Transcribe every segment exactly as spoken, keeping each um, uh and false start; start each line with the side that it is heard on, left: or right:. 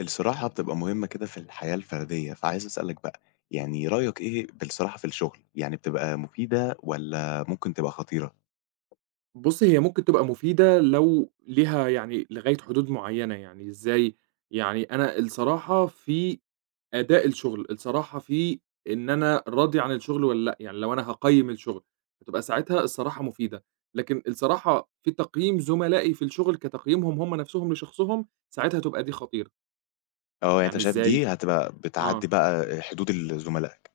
left: الصراحة بتبقى مهمة كده في الحياة الفردية، فعايز أسألك بقى، يعني رأيك إيه بالصراحة في الشغل؟ يعني بتبقى مفيدة والّا ممكن تبقى خطيرة؟
right: بُصّي، هي ممكن تبقى مفيدة لو ليها يعني لغاية حدود معيّنة، يعني إزاي؟ يعني أنا الصراحة في أداء الشغل، الصراحة في إن أنا راضي عن الشغل والّا لأ، يعني لو أنا هاقيّم الشغل، هتبقى ساعتها الصراحة مفيدة، لكن الصراحة في تقييم زملائي في الشغل كتقييمهم هم نَفْسهم لشخصهم، ساعتها تبقى دي خطيرة،
left: آه، يعني أنت
right: يعني
left: شايف
right: إزاي؟
left: دي هتبقى
right: آه.
left: بتعدّي بقى حدود ال زملائك،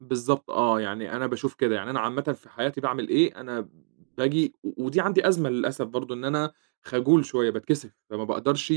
right: بالضبط آه، يعني أنا باشوف كده، يعني أنا عامةً في حياتي باعمل إيه، أنا باجي و ودي عندي أزمة للأسف برضه إن أنا خجول شوية، باتكسف، فما باقدرش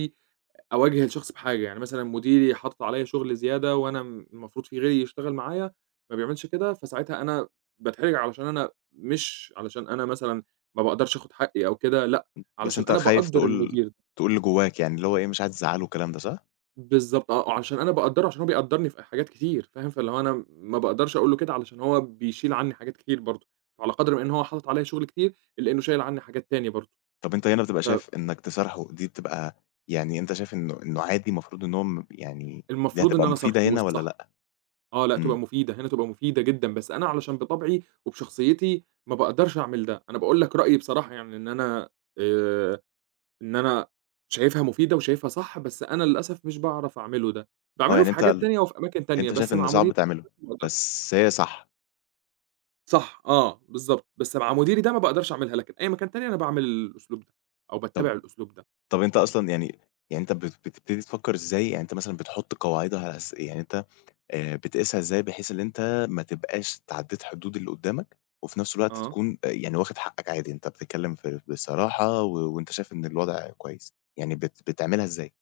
right: أواجه الشخص بحاجة، يعني مثلًا مديري حاطط عليّا شغل زيادة وأنا م المفروض في غيري يشتغل معايا، ما بيعملش كده، فساعتها أنا باتحرج علشان أنا مش علشان أنا مثلًا ما باقدرش آخُد حقي أو كده، لأ،
left: بس
right: علشان
left: أنت
right: أنا
left: خايف
right: باقدّر
left: تقول
right: المدير.
left: تقول اللي جواك يعني اللي هو إيه مش عايز تزعّله والكلام ده صح؟
right: بالضبط آه، وعشان أنا باقدّره عشان هو بيقدّرني في حاجات كتير فاهم، فاللي هو أنا ما باقدرش أقول له كده علشان هو بيشيل عني حاجات كتير برضه، فعلى قدر ما إن هو حاطط عليّا شغل كتير إلّا إنه شايل عني حاجات تاني برضه،
left: طَب أنت هنا بتبقى شايف إنك تصارحه دي بتبقى يعني أنت شايف إنه إنه عادي المفروض إن هو م يعني دي
right: فالمفروض إن
left: هتبقى
right: أنا أصارحه
left: مفيدة هنا والّا
right: والصح
left: لأ؟
right: آه، لأ
left: إمم،
right: تبقى مفيدة، هنا تبقى مفيدة جدًا، بس أنا علشان بطبعي وبشخصيتي ما باقدرش أعمل ده، أنا باقول لك رأيي بصراحة يعني إن أنا آآ، إن أنا شايفها مفيدة وشايفها صح، بس أنا للأسف مش باعرف أعمله ده،
left: آه،
right: باعمله
left: يعني
right: في
left: أنت
right: حاجات
left: ال
right: تانية وفي أماكن تانية،
left: أنت شايف
right: بس
left: إن
right: مع
left: صعب
right: مديري
left: تعمله، بس هي صح،
right: صح، آه، بالضبط، بس مع مديري ده ما باقدرش أعملها، لكن أي مكان تاني أنا باعمل الأسلوب ده، أو
left: طَب
right: باتّبع الأسلوب ده،
left: طب أنت أصلًا يعني يعني أنت بت بتبتدي تفكّر إزاي؟ يعني أنت مثلًا بتحُط قواعدها على أس يعني أنت آآ بتقيسها إزاي بحيث إن أنت ما تبقاش تعدّيت حدود اللي قُدّامك وفي نفس الوقت
right: آه،
left: تكون آآ يعني واخد حقّك عادي، أنت بتتكلّم في بصراحة و وأنت شايف إن الوضع كويس، يعني بت بتعملها إزاي؟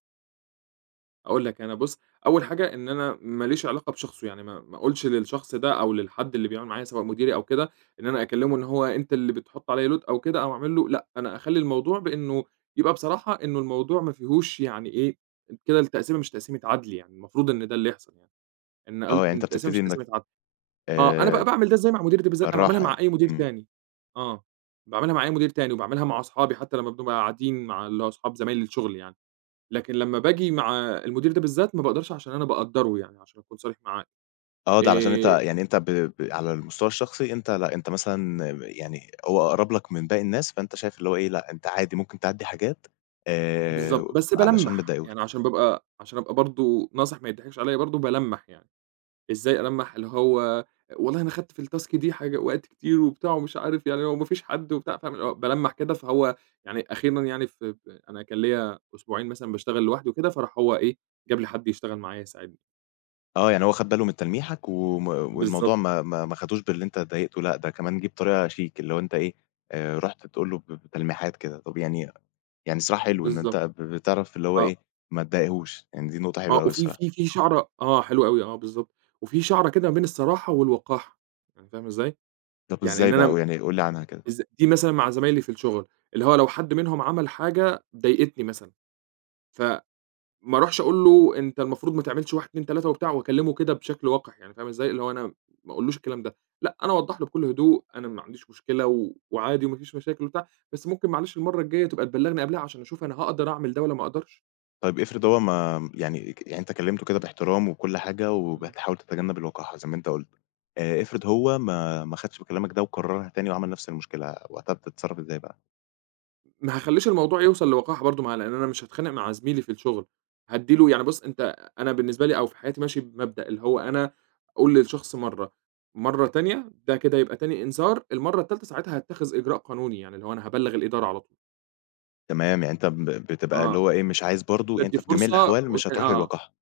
right: أقول لك أنا بُص، أول حاجة إن أنا ما ليش علاقة بشخصه، يعني ما ما أقولش للشخص ده أو للحد اللي بيعمل معايا سواء مديري أو كده، إن أنا أكلمه إن هو أنت اللي بتحط عليَّ load أو كده، أو أعمل له لأ، أنا أخلّي الموضوع بإنه يبقى بصراحة إنه الموضوع ما فيهوش يعني إيه، كده التقسيمة مش تقسيمة عدل يعني، المفروض إن ده اللي يحصل يعني، إن
left: آه،
right: قُلت
left: يعني
right: إن
left: أنت
right: التقسيمة
left: بتبتدي
right: مش
left: إنّك
right: تقسيمة عدل. آه، أنا بقى
left: آآ
right: باعمل ده إزاي مع مديري ده بالذات، أنا باعملها
left: بالراحة
right: مع
left: يعني.
right: أي مدير
left: إمم.
right: تاني، آه، باعملها مع أي مدير تاني، وباعملها مع أصحابي حتى لمّا بنبقى قاعدين مع اللي هو أصحاب زمايل الشغل يعني، لكن لمّا باجي مع المدير ده بالذات ما باقدرش عشان أنا باقدّره يعني عشان أكون صريح معاه،
left: آه، ده علشان أنت
right: آآ
left: يعني أنت ب ب على المستوى الشخصي أنت لأ، أنت مثلًا يعني هو أقرب لك من باقي الناس، فأنت شايف اللي هو إيه، لأ، أنت عادي ممكن تعدّي حاجات آآ
right: بالضبط، بس
left: علشان ما
right: بالَمّح،
left: تضايقوش.
right: يعني عشان بابقى عشان أبقى برضه ناصح ما يضحكش عليّا برضه بالَمّح يعني. إزاي ألمّح اللي هو والله أنا خدت في الtask دي حاجة وقت كتير وبتاع ومش عارف يعني هو ما فيش حد وبتاع، فاهم اللي هو بالَّمح كده، فهو يعني أخيرًا يعني في ب أنا كان ليّا أسبوعين مثلًا باشتغل لوحدي وكده، فراح هو إيه، جاب لي حد يشتغل معايا يساعدني.
left: آه، يعني هو خَد باله من تلميحك وم والموضوع
right: بالضبط،
left: ما ما ما خدوش باللي أنت اتضايقته، لأ، ده كمان جه بطريقة شيك، اللي هو أنت إيه، آآ رُحت تقول له ب بتلميحات كده. طب يعني يعني الصراحة حلو إن أنت
right: بالضبط،
left: ب بتعرف اللي هو
right: آه،
left: إيه، ما تضايقهوش، يعني دي نقطة حلوة
right: آه،
left: أوي
right: وفي
left: الصراحة.
right: في في شعرة آه، حلو أوي، آه بالضبط، وفي شعرة كده ما بين الصراحة والوقاحة، يعني فاهم إزاي؟
left: طب
right: يعني
left: إزاي
right: إن
left: بقى؟
right: أنا
left: ويعني قُل لي عنها كده.
right: إز دي مثلًا مع زمايلي في الشغل، اللي هو لو حد منهم عمل حاجة ضايقتني مثلًا، ف ما اروحش أقول له أنت المفروض ما تعملش واحد، اتنين، ثلاثة وبتاع واكلمه كده بشكل وقح يعني فاهم إزاي، اللي هو أنا ما أقولوش الكلام ده، لأ أنا أوضّح له بكل هدوء أنا ما عنديش مشكلة و وعادي وما فيش مشاكل وبتاع، بس ممكن معلش المرّة الجاية تبقى تبلّغني قبلها عشان أشوف أنا هاقدر أعمل ده والّا ما أقدرش.
left: طيب افرض هو ما يعني ك يعني أنت كلّمته كده باحترام وكل حاجة
right: إمم.
left: وبتحاول تتجنّب الوقاحة زي ما أنت قُلت، آآ افرض هو ما ما خدش بكلامك ده وكرّرها تاني وعمل نفس المشكلة، وقتها بتتصرّف إزاي بقى؟
right: ما هاخلّيش الموضوع يوصل لوقاحة برضه مع لإن أنا مش هاتخانق مع زميلي في الشغل، هادّي له يعني بُص أنت أنا بالنسبة لي أو في حياتي ماشي بمبدأ اللي هو أنا أقول للشخص مرّة، مرّة تانية ده كده يبقى تاني إنذار، المرّة التالتة ساعتها هاتّخذ إجراء قانوني، يعني اللي هو أنا هابلّغ الإدارة على طول.
left: تمام، يعني أنت ب بتبقى اللي
right: آه،
left: هو إيه، مش عايز برضه يعني
right: تدّي
left: أنت في جميع
right: فرصة
left: الأحوال مش
right: وت آه،
left: هتروح
right: آه،
left: للوقاحة.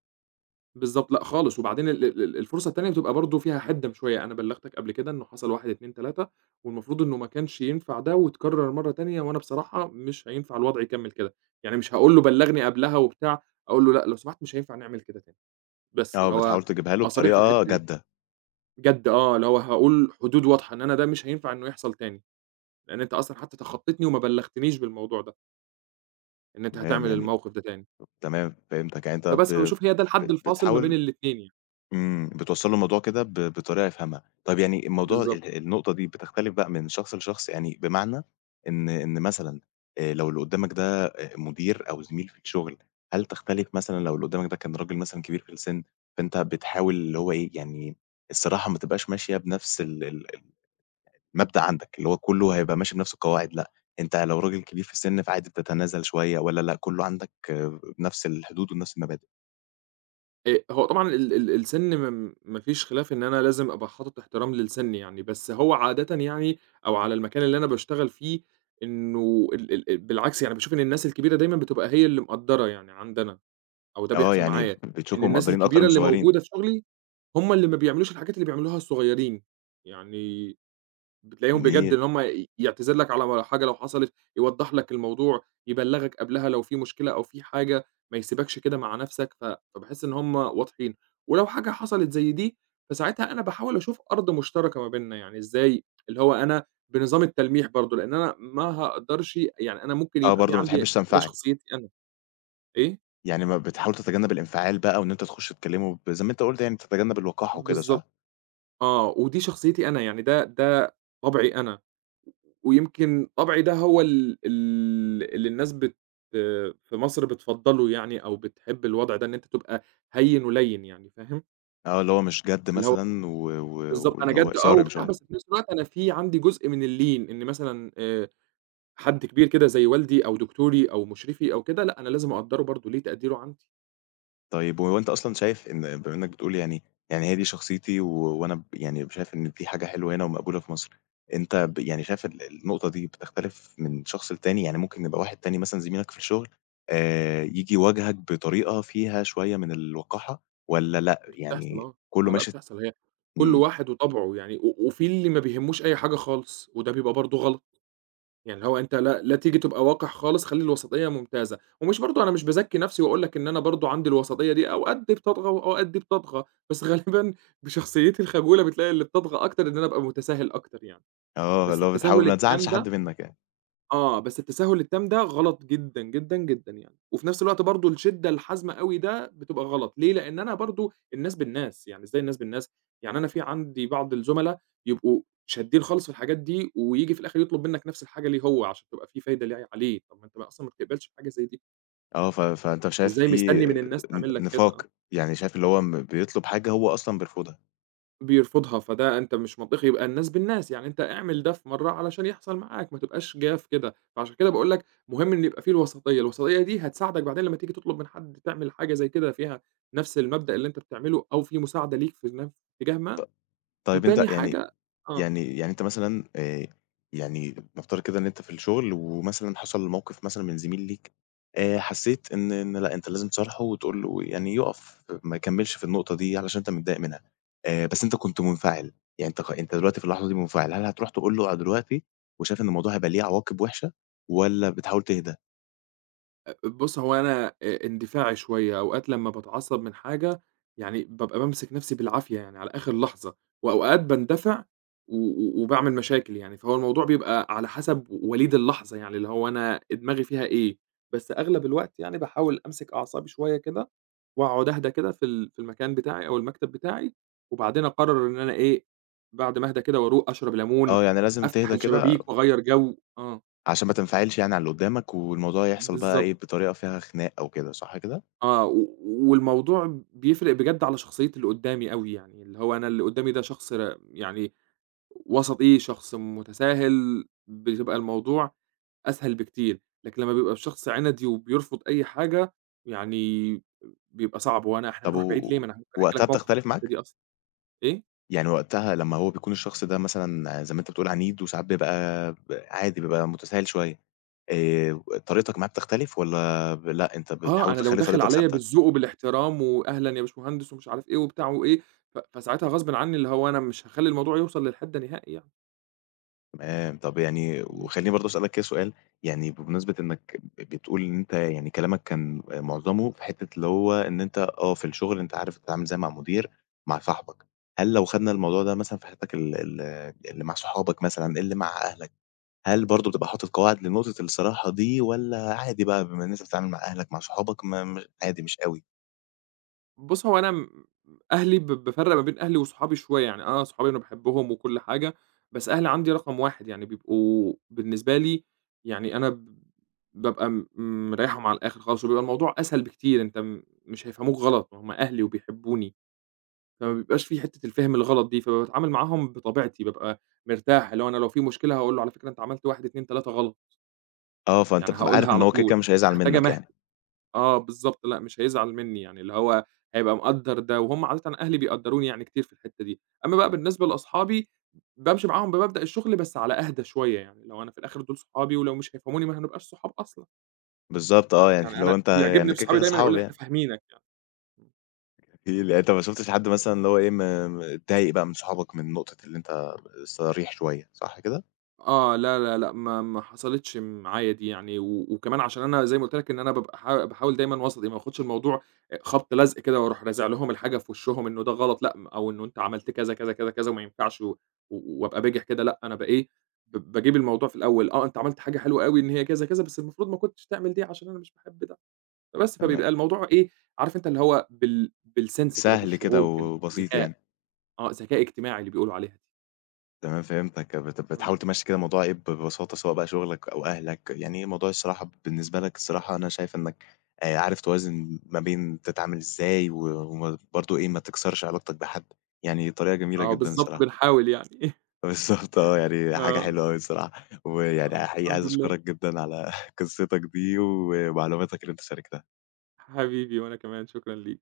right: بالضبط، لأ خالص، وبعدين ال ال ال الفرصة التانية بتبقى برضه فيها حِدّة شوية، أنا بلّغتك قبل كده إنه حصل واحد، اتنين، ثلاثة والمفروض إنه ما كانش ينفع ده واتكرر مرّة تانية، وأنا بصراحة مش هينفع الوضع يكمّل كده، يعني مش هاقول له بلّغني قبلها وبتاع، أقول له لأ لو سمحت مش هينفع نعمل كده تاني، بس
left: آه،
right: اللي هو
left: بتحاول تجيبها له
right: أبقى صريح في
left: بطريقة
right: الحتّة دي،
left: جادة.
right: جَد آه، اللي هو هاقول حدود واضحة إن أنا ده مش هينفع إنه يحصل تاني، لإن أنت أصلًا حتى تخطّيتني وما بلّغتنيش بالموضوع ده، إن أنت
left: تمام،
right: هتعمل
left: يعني
right: الموقف ده تاني،
left: تمام فهمتك، يعني أنت ب
right: فبس فباشوف هي ده الحد
left: ب
right: الفاصل ما بين
left: بتحاول
right: الاتنين يعني.
left: إمم، بتوصّل له الموضوع كده ب بطريقة يفهمها. طَب يعني الموضوع
right: بالضبط.
left: ال النقطة دي بتختلف بقى من شخص لشخص، يعني بمعنى إن إن مثلًا آآ لو اللي قدّامك ده آآ مدير أو زميل في الشغل، هل تختلف مثلًا لو اللي قدّامك ده كان راجل مثلًا كبير في السِن، فأنت بتحاول اللي هو إيه، يعني الصراحة ما تبقاش ماشية بنفس ال ال المبدأ عندك، اللي هو كُلّه هيبقى ماشي بنفس القواعد لأ، أنت لو راجل كبير في السِن فعادي بتتنازل شوية والّا لأ كُلّه عندك آه، بنفس الحدود ونفس المبادئ؟
right: آآ هو طبعًا ال ال السِن م ما فيش خلاف إن أنا لازم أبقى حاطط احترام للسِن يعني، بس هو عادةً يعني أو على المكان اللي أنا باشتغل فيه إنه ال ال ال بالعكس يعني باشوف إن الناس الكبيرة دايمًا بتبقى هي اللي مقدّرة يعني عندنا أو ده
left: آه،
right: بيحصل
left: يعني
right: معايا، إن
left: بتشوفهم
right: الناس
left: مقدّرين أكتر من
right: الكبيرة اللي
left: الصغيّرين.
right: موجودة في شغلي هم اللي ما بيعملوش الحاجات اللي بيعملوها الصغيّرين. يعني بتلاقيهم بجد
left: جميل.
right: إن هم ي يعتذر لك على حاجة لو حصلت، يوضّح لك الموضوع، يبلّغك قبلها لو في مشكلة أو في حاجة، ما يسيبكش كده مع نَفْسك، ف فباحس إن هم واضحين، ولو حاجة حصلت زي دي، فساعتها أنا باحاول أشوف أرض مشتركة ما بيننا، يعني إزاي اللي هو أنا بنظام التلميح برضه، لإن أنا ما هاقدرش يعني أنا ممكن
left: آه،
right: يبقى في
left: برضه ما
right: عندي
left: بتحبّش
right: وده
left: تنفعل،
right: شخصيتي أنا. إيه؟
left: يعني ما بتحاول تتجنّب الانفعال بقى وإن أنت تخُش تكلّمه ب زي ما أنت قُلت يعني تتجنّب الوقاحة وكده صح؟
right: بالضبط، آه، ودي شخصيتي أنا، يعني ده ده طبعي أنا. ويمكن طبعي ده هو ال ال اللي الناس بت في مصر بتفضّله يعني أو بتحب الوضع ده، إن أنت تبقى هيّن ولَيّن يعني فاهم؟
left: آه، اللي هو مش جَد
right: اللي هو
left: مثلًا و و
right: بالضبط، أنا
left: واللي هو
right: جَد آه
left: صارم
right: وبتاع،
left: شوية.
right: بس في نفس الوقت أنا في عندي جزء من اللين، إن مثلًا آآ حد كبير كده زي والدي أو دكتوري أو مُشرفي أو كده، لأ أنا لازم أقدّره برضه، ليه تقديره عندي،
left: طيب هو أنت أصلًا شايف إن بما إنّك بتقول يعني يعني هي دي شخصيتي و وأنا ب يعني شايف إن دي حاجة حلوة هنا ومقبولة في مصر، أنت ب يعني شايف ال النقطة دي بتختلف من شخص للتاني؟ يعني ممكن يبقى واحد تاني مثلًا زميلك في الشغل آآ، ييجي يواجهك بطريقة فيها شوية من الوقاحة والّا لأ،
right: دي بتحصل
left: يعني
right: آه،
left: كُلّه
right: آه لأ
left: ماشي
right: بتحصل، هي كل
left: إمم.
right: واحد وطبعه يعني، و وفي اللي ما بيهمّوش أي حاجة خالص، وده بيبقى برضه غلط. يعني اللي هو أنت لا لا تيجي تبقى وقِح خالص، خلّي الوسطية ممتازة، ومش برضه أنا مش بازكّي نَفْسي وأقول لك إن أنا برضه عندي الوسطية دي، أوقات دي بتطغى وأوقات دي بتطغى، بس غالبًا بشخصيتي الخجولة بتلاقي اللي بتطغى أكتر إن أنا أبقى متساهل أكتر يعني،
left: آه،
right: بس
left: اللي هو بتحاول
right: التساهل
left: ما
right: التام
left: تزعّلش حد
right: ده
left: منّك يعني.
right: آه، بس التساهل التام ده غلط جدًا، جدًا، جدًا يعني، وفي نفس الوقت برضه الشدة الحازمة أوي ده بتبقى غلط، ليه؟ لإن أنا برضه الناس بالناس، يعني إزاي الناس بالناس؟ يعني أنا في عندي بعض الزملا يبقوا شادين خالص في الحاجات دي، وييجي في الآخر يطلب منك نفس الحاجة ليه هو، عشان تبقى في فايدة ليه عليه، طب ما أنت ما أصلًا ما بتقبلش بحاجة زي دي،
left: آه، ف فأنت شايف
right: فإزاي
left: في
right: مستني من الناس
left: ن
right: تعمل لك كده؟ آه.
left: نفاق، يعني شايف اللي هو م بيطلب حاجة هو أصلًا بيرفضها.
right: بيرفضها، فده أنت مش منطقي، يبقى الناس بالناس، يعني أنت اعمل ده في مرّة علشان يحصل معاك، ما تبقاش جاف كده، فعشان كده باقول لك مهم إن يبقى في الوسطية، الوسطية دي هتساعدك بعدين لمّا تيجي تطلب من حد تعمل حاجة زي كده فيها نفس المبدأ اللي أنت بتعمله أو في مساعدة ليك في ن اتجاه ما،
left: طيب أنت
right: وتاني
left: يعني
right: حاجة آه.
left: يعني يعني أنت مثلًا آآ، يعني نفترض كده إن أنت في الشغل ومثلًا حصل موقف مثلًا من زميل ليك آآ، حسّيت إن إن لأ، أنت لازم تصارحه وتقول له يعني يُقف ما يكمّلش في النقطة دي علشان أنت متضايق منها، آآ، بس أنت كنت منفعل، يعني أنت خ أنت دلوقتي في اللحظة دي منفعل، هل هتروح تقول له دلوقتي وشايف إن الموضوع هيبقى ليه عواقب وِحشة والّا بتحاول تهدى؟
right: أ بُص، هو أنا آآ اندفاعي شوية، أوقات لمّا باتعصّب من حاجة يعني بابقى بامسك نَفْسي بالعافية يعني على آخر لحظة، وأوقات باندفع و و وباعمل مشاكل يعني، فهو الموضوع بيبقى على حسب وليد اللحظة يعني، اللي هو أنا دماغي فيها إيه، بس أغلب الوقت يعني باحاول أمسك أعصابي شوية كده، وأقعد أهدى كده في ال في المكان بتاعي أو المكتب بتاعي، وبعدين أقرر إن أنا إيه، بعد ما أهدى كده وأروق أشرب ليمون،
left: آه، يعني لازم
right: أفتح
left: تهدى كده
right: الشبابيك وأغيّر جو، آه،
left: عشان ما تنفعلش يعني على اللي قدّامك، والموضوع يحصل بقى
right: بالضبط.
left: إيه، بطريقة فيها خناق أو كده، صح كده؟
right: آه، و والموضوع بيفرق بجد على شخصية اللي قدّامي أوي يعني، اللي هو أنا اللي قدّامي ده شخص ر يعني وسطي، شخص متساهل، بتبقى الموضوع أسهل بكتير، لكن لمّا بيبقى الشخص عِنَدي وبيرفض أي حاجة، يعني بيبقى صعب، هو أنا إحنا
left: طب
right: هنروح بعيد
left: و
right: ليه؟ ما أنا ممكن أحكي
left: وقتها
right: لك موقف في
left: بتختلف
right: الحتّة
left: معاك؟
right: دي أصلًا، إيه؟
left: يعني وقتها لمّا هو بيكون الشخص ده مثلًا زي ما أنت بتقول عنيد، وساعات بيبقى ب عادي بيبقى متساهل شوية، آآ، طريقتك معاه بتختلف والّا ب لأ، أنت
right: آه،
left: بتحاول
right: أنا لو
left: تخلّي
right: داخل
left: طريقتك
right: عليّا
left: ثابتة؟
right: بالذوق وبالاحترام وأهلًا يا باشمهندس ومش عارف إيه وبتاع وإيه، ف فساعتها غصبٍ عني اللي هو أنا مش هاخلّي الموضوع يوصل للحد ده نهائي يعني.
left: تمام، طب يعني
right: إمم.
left: وخلّيني برضه أسألك كده سؤال، يعني بمناسبة إنك بتقول إن أنت يعني كلامك كان معظمه في حتّة اللي هو إن أنت آه، في الشغل أنت عارف تتعامل إزاي مع المدير، مع صاحبك، هل لو خدنا الموضوع ده مثلًا في حياتك ال ال اللي مع صحابك مثلًا، اللي مع أهلك، هل برضه بتبقى حاطط قواعد لنقطة الصراحة دي والّا عادي بقى بما إن أنت بتتعامل مع أهلك، مع صحابك ما م عادي مش أوي؟
right: بُص، هو أنا م أهلي ب بافرّق ما بين أهلي وصحابي شوية، يعني آه، صحابي أنا باحبهم وكل حاجة، بس أهلي عندي رقم واحد يعني بيبقوا بالنسبة لي يعني أنا ب بابقى م مريّحهم على الآخر خالص، وبيبقى الموضوع أسهل بكتير، أنت م مش هيفهموك غلط، ما هُم أهلي وبيحبوني، فما بيبقاش في حتّة الفِهم الغلط دي، فباتعامل معاهم بطبيعتي، بابقى مرتاح، اللي هو أنا لو في مشكلة هاقول له على فكرة أنت عملت واحد، اتنين، تلاتة غلط،
left: آه، فأنت
right: يعني
left: بتبقى عارف
right: هاقولها
left: إن
right: على
left: هو كده، كده
right: طول،
left: مش
right: مش
left: هيزعل
right: هاحتاج
left: منّك
right: أمهِّل.
left: يعني.
right: آه بالضبط، لأ مش هيزعل منّي، يعني اللي هو هيبقى مقدّر ده، وهُم عادةً أهلي بيقدّروني يعني كتير في الحتّة دي. أمّا بقى بالنسبة لأصحابي، بامشي معاهم بمبدأ الشغل بس على أهدى شوية، يعني اللي هو أنا في الآخر دول صحابي ولو مش هيفهموني ما هنبقاش صحاب أصلًا،
left: بالضبط آه، يعني
right: يعني
left: اللي هو
right: أنا
left: أنت
right: بيعجبني
left: يعني
right: في
left: كده،
right: صحابي
left: كده
right: دايمًا
left: صحاب
right: يقولوا لي إحنا
left: يعني.
right: فاهمينك يعني.
left: إيه، يعني أنت ما شُفتش حد مثلًا اللي هو إيه، م م اتضايق بقى من صحابك من نقطة اللي أنت صريح شوية، صح كده؟
right: آه، لا، لا، لأ، ما ما حصلتش معايا دي يعني، و وكمان عشان أنا زي ما قُلت لك إن أنا بابقى حا باحاول دايمًا وسطي، ما باخدش الموضوع آآ، خبط لزق كده وأروح رازع لهم الحاجة في وشّهم إنه ده غلط لأ، م أو إنه أنت عملت كذا، كذا، كذا، كذا وما ينفعش و و- وأبقى بجح كده لأ، أنا ب إيه، ب باجيب الموضوع في الأول، آه، أنت عملت حاجة حلوة أوي إن هي كذا، كذا، بس المفروض ما كنتش تعمل دي عشان أنا مش باحب ده، فبس،
left: تمام،
right: فبيبقى الموضوع إيه، عارف أنت اللي هو بال بالsense كده،
left: سهل كده
right: بالشعور،
left: وبسيط
right: بالذكاء،
left: يعني،
right: آه، ذكاء اجتماعي اللي بيقولوا عليها دي.
left: تمام فهمتك، بت
right: إمم.
left: بتحاول تمشّي كده الموضوع إيه، ب ببساطة سواء بقى شغلك أو أهلك، يعني إيه موضوع الصراحة بالنسبة لك الصراحة أنا شايف إنك آآ، عارف توازن ما بين تتعامل إزاي و وما برضه إيه، ما تكسرش علاقتك بحد، يعني طريقة جميلة
right: آه،
left: جدًا
right: بالضبط،
left: الصراحة.
right: بنحاول يعني.
left: بالضبط آه، يعني حاجة
right: آه.
left: حلوة أوي الصراحة، ويعني
right: آه،
left: حقيقي عايز
right: الحمد لله،
left: أشكرك جدًا على قصتك دي ومعلوماتك اللي أنت شاركتها.
right: حبيبي وأنا كمان شكرًا ليك.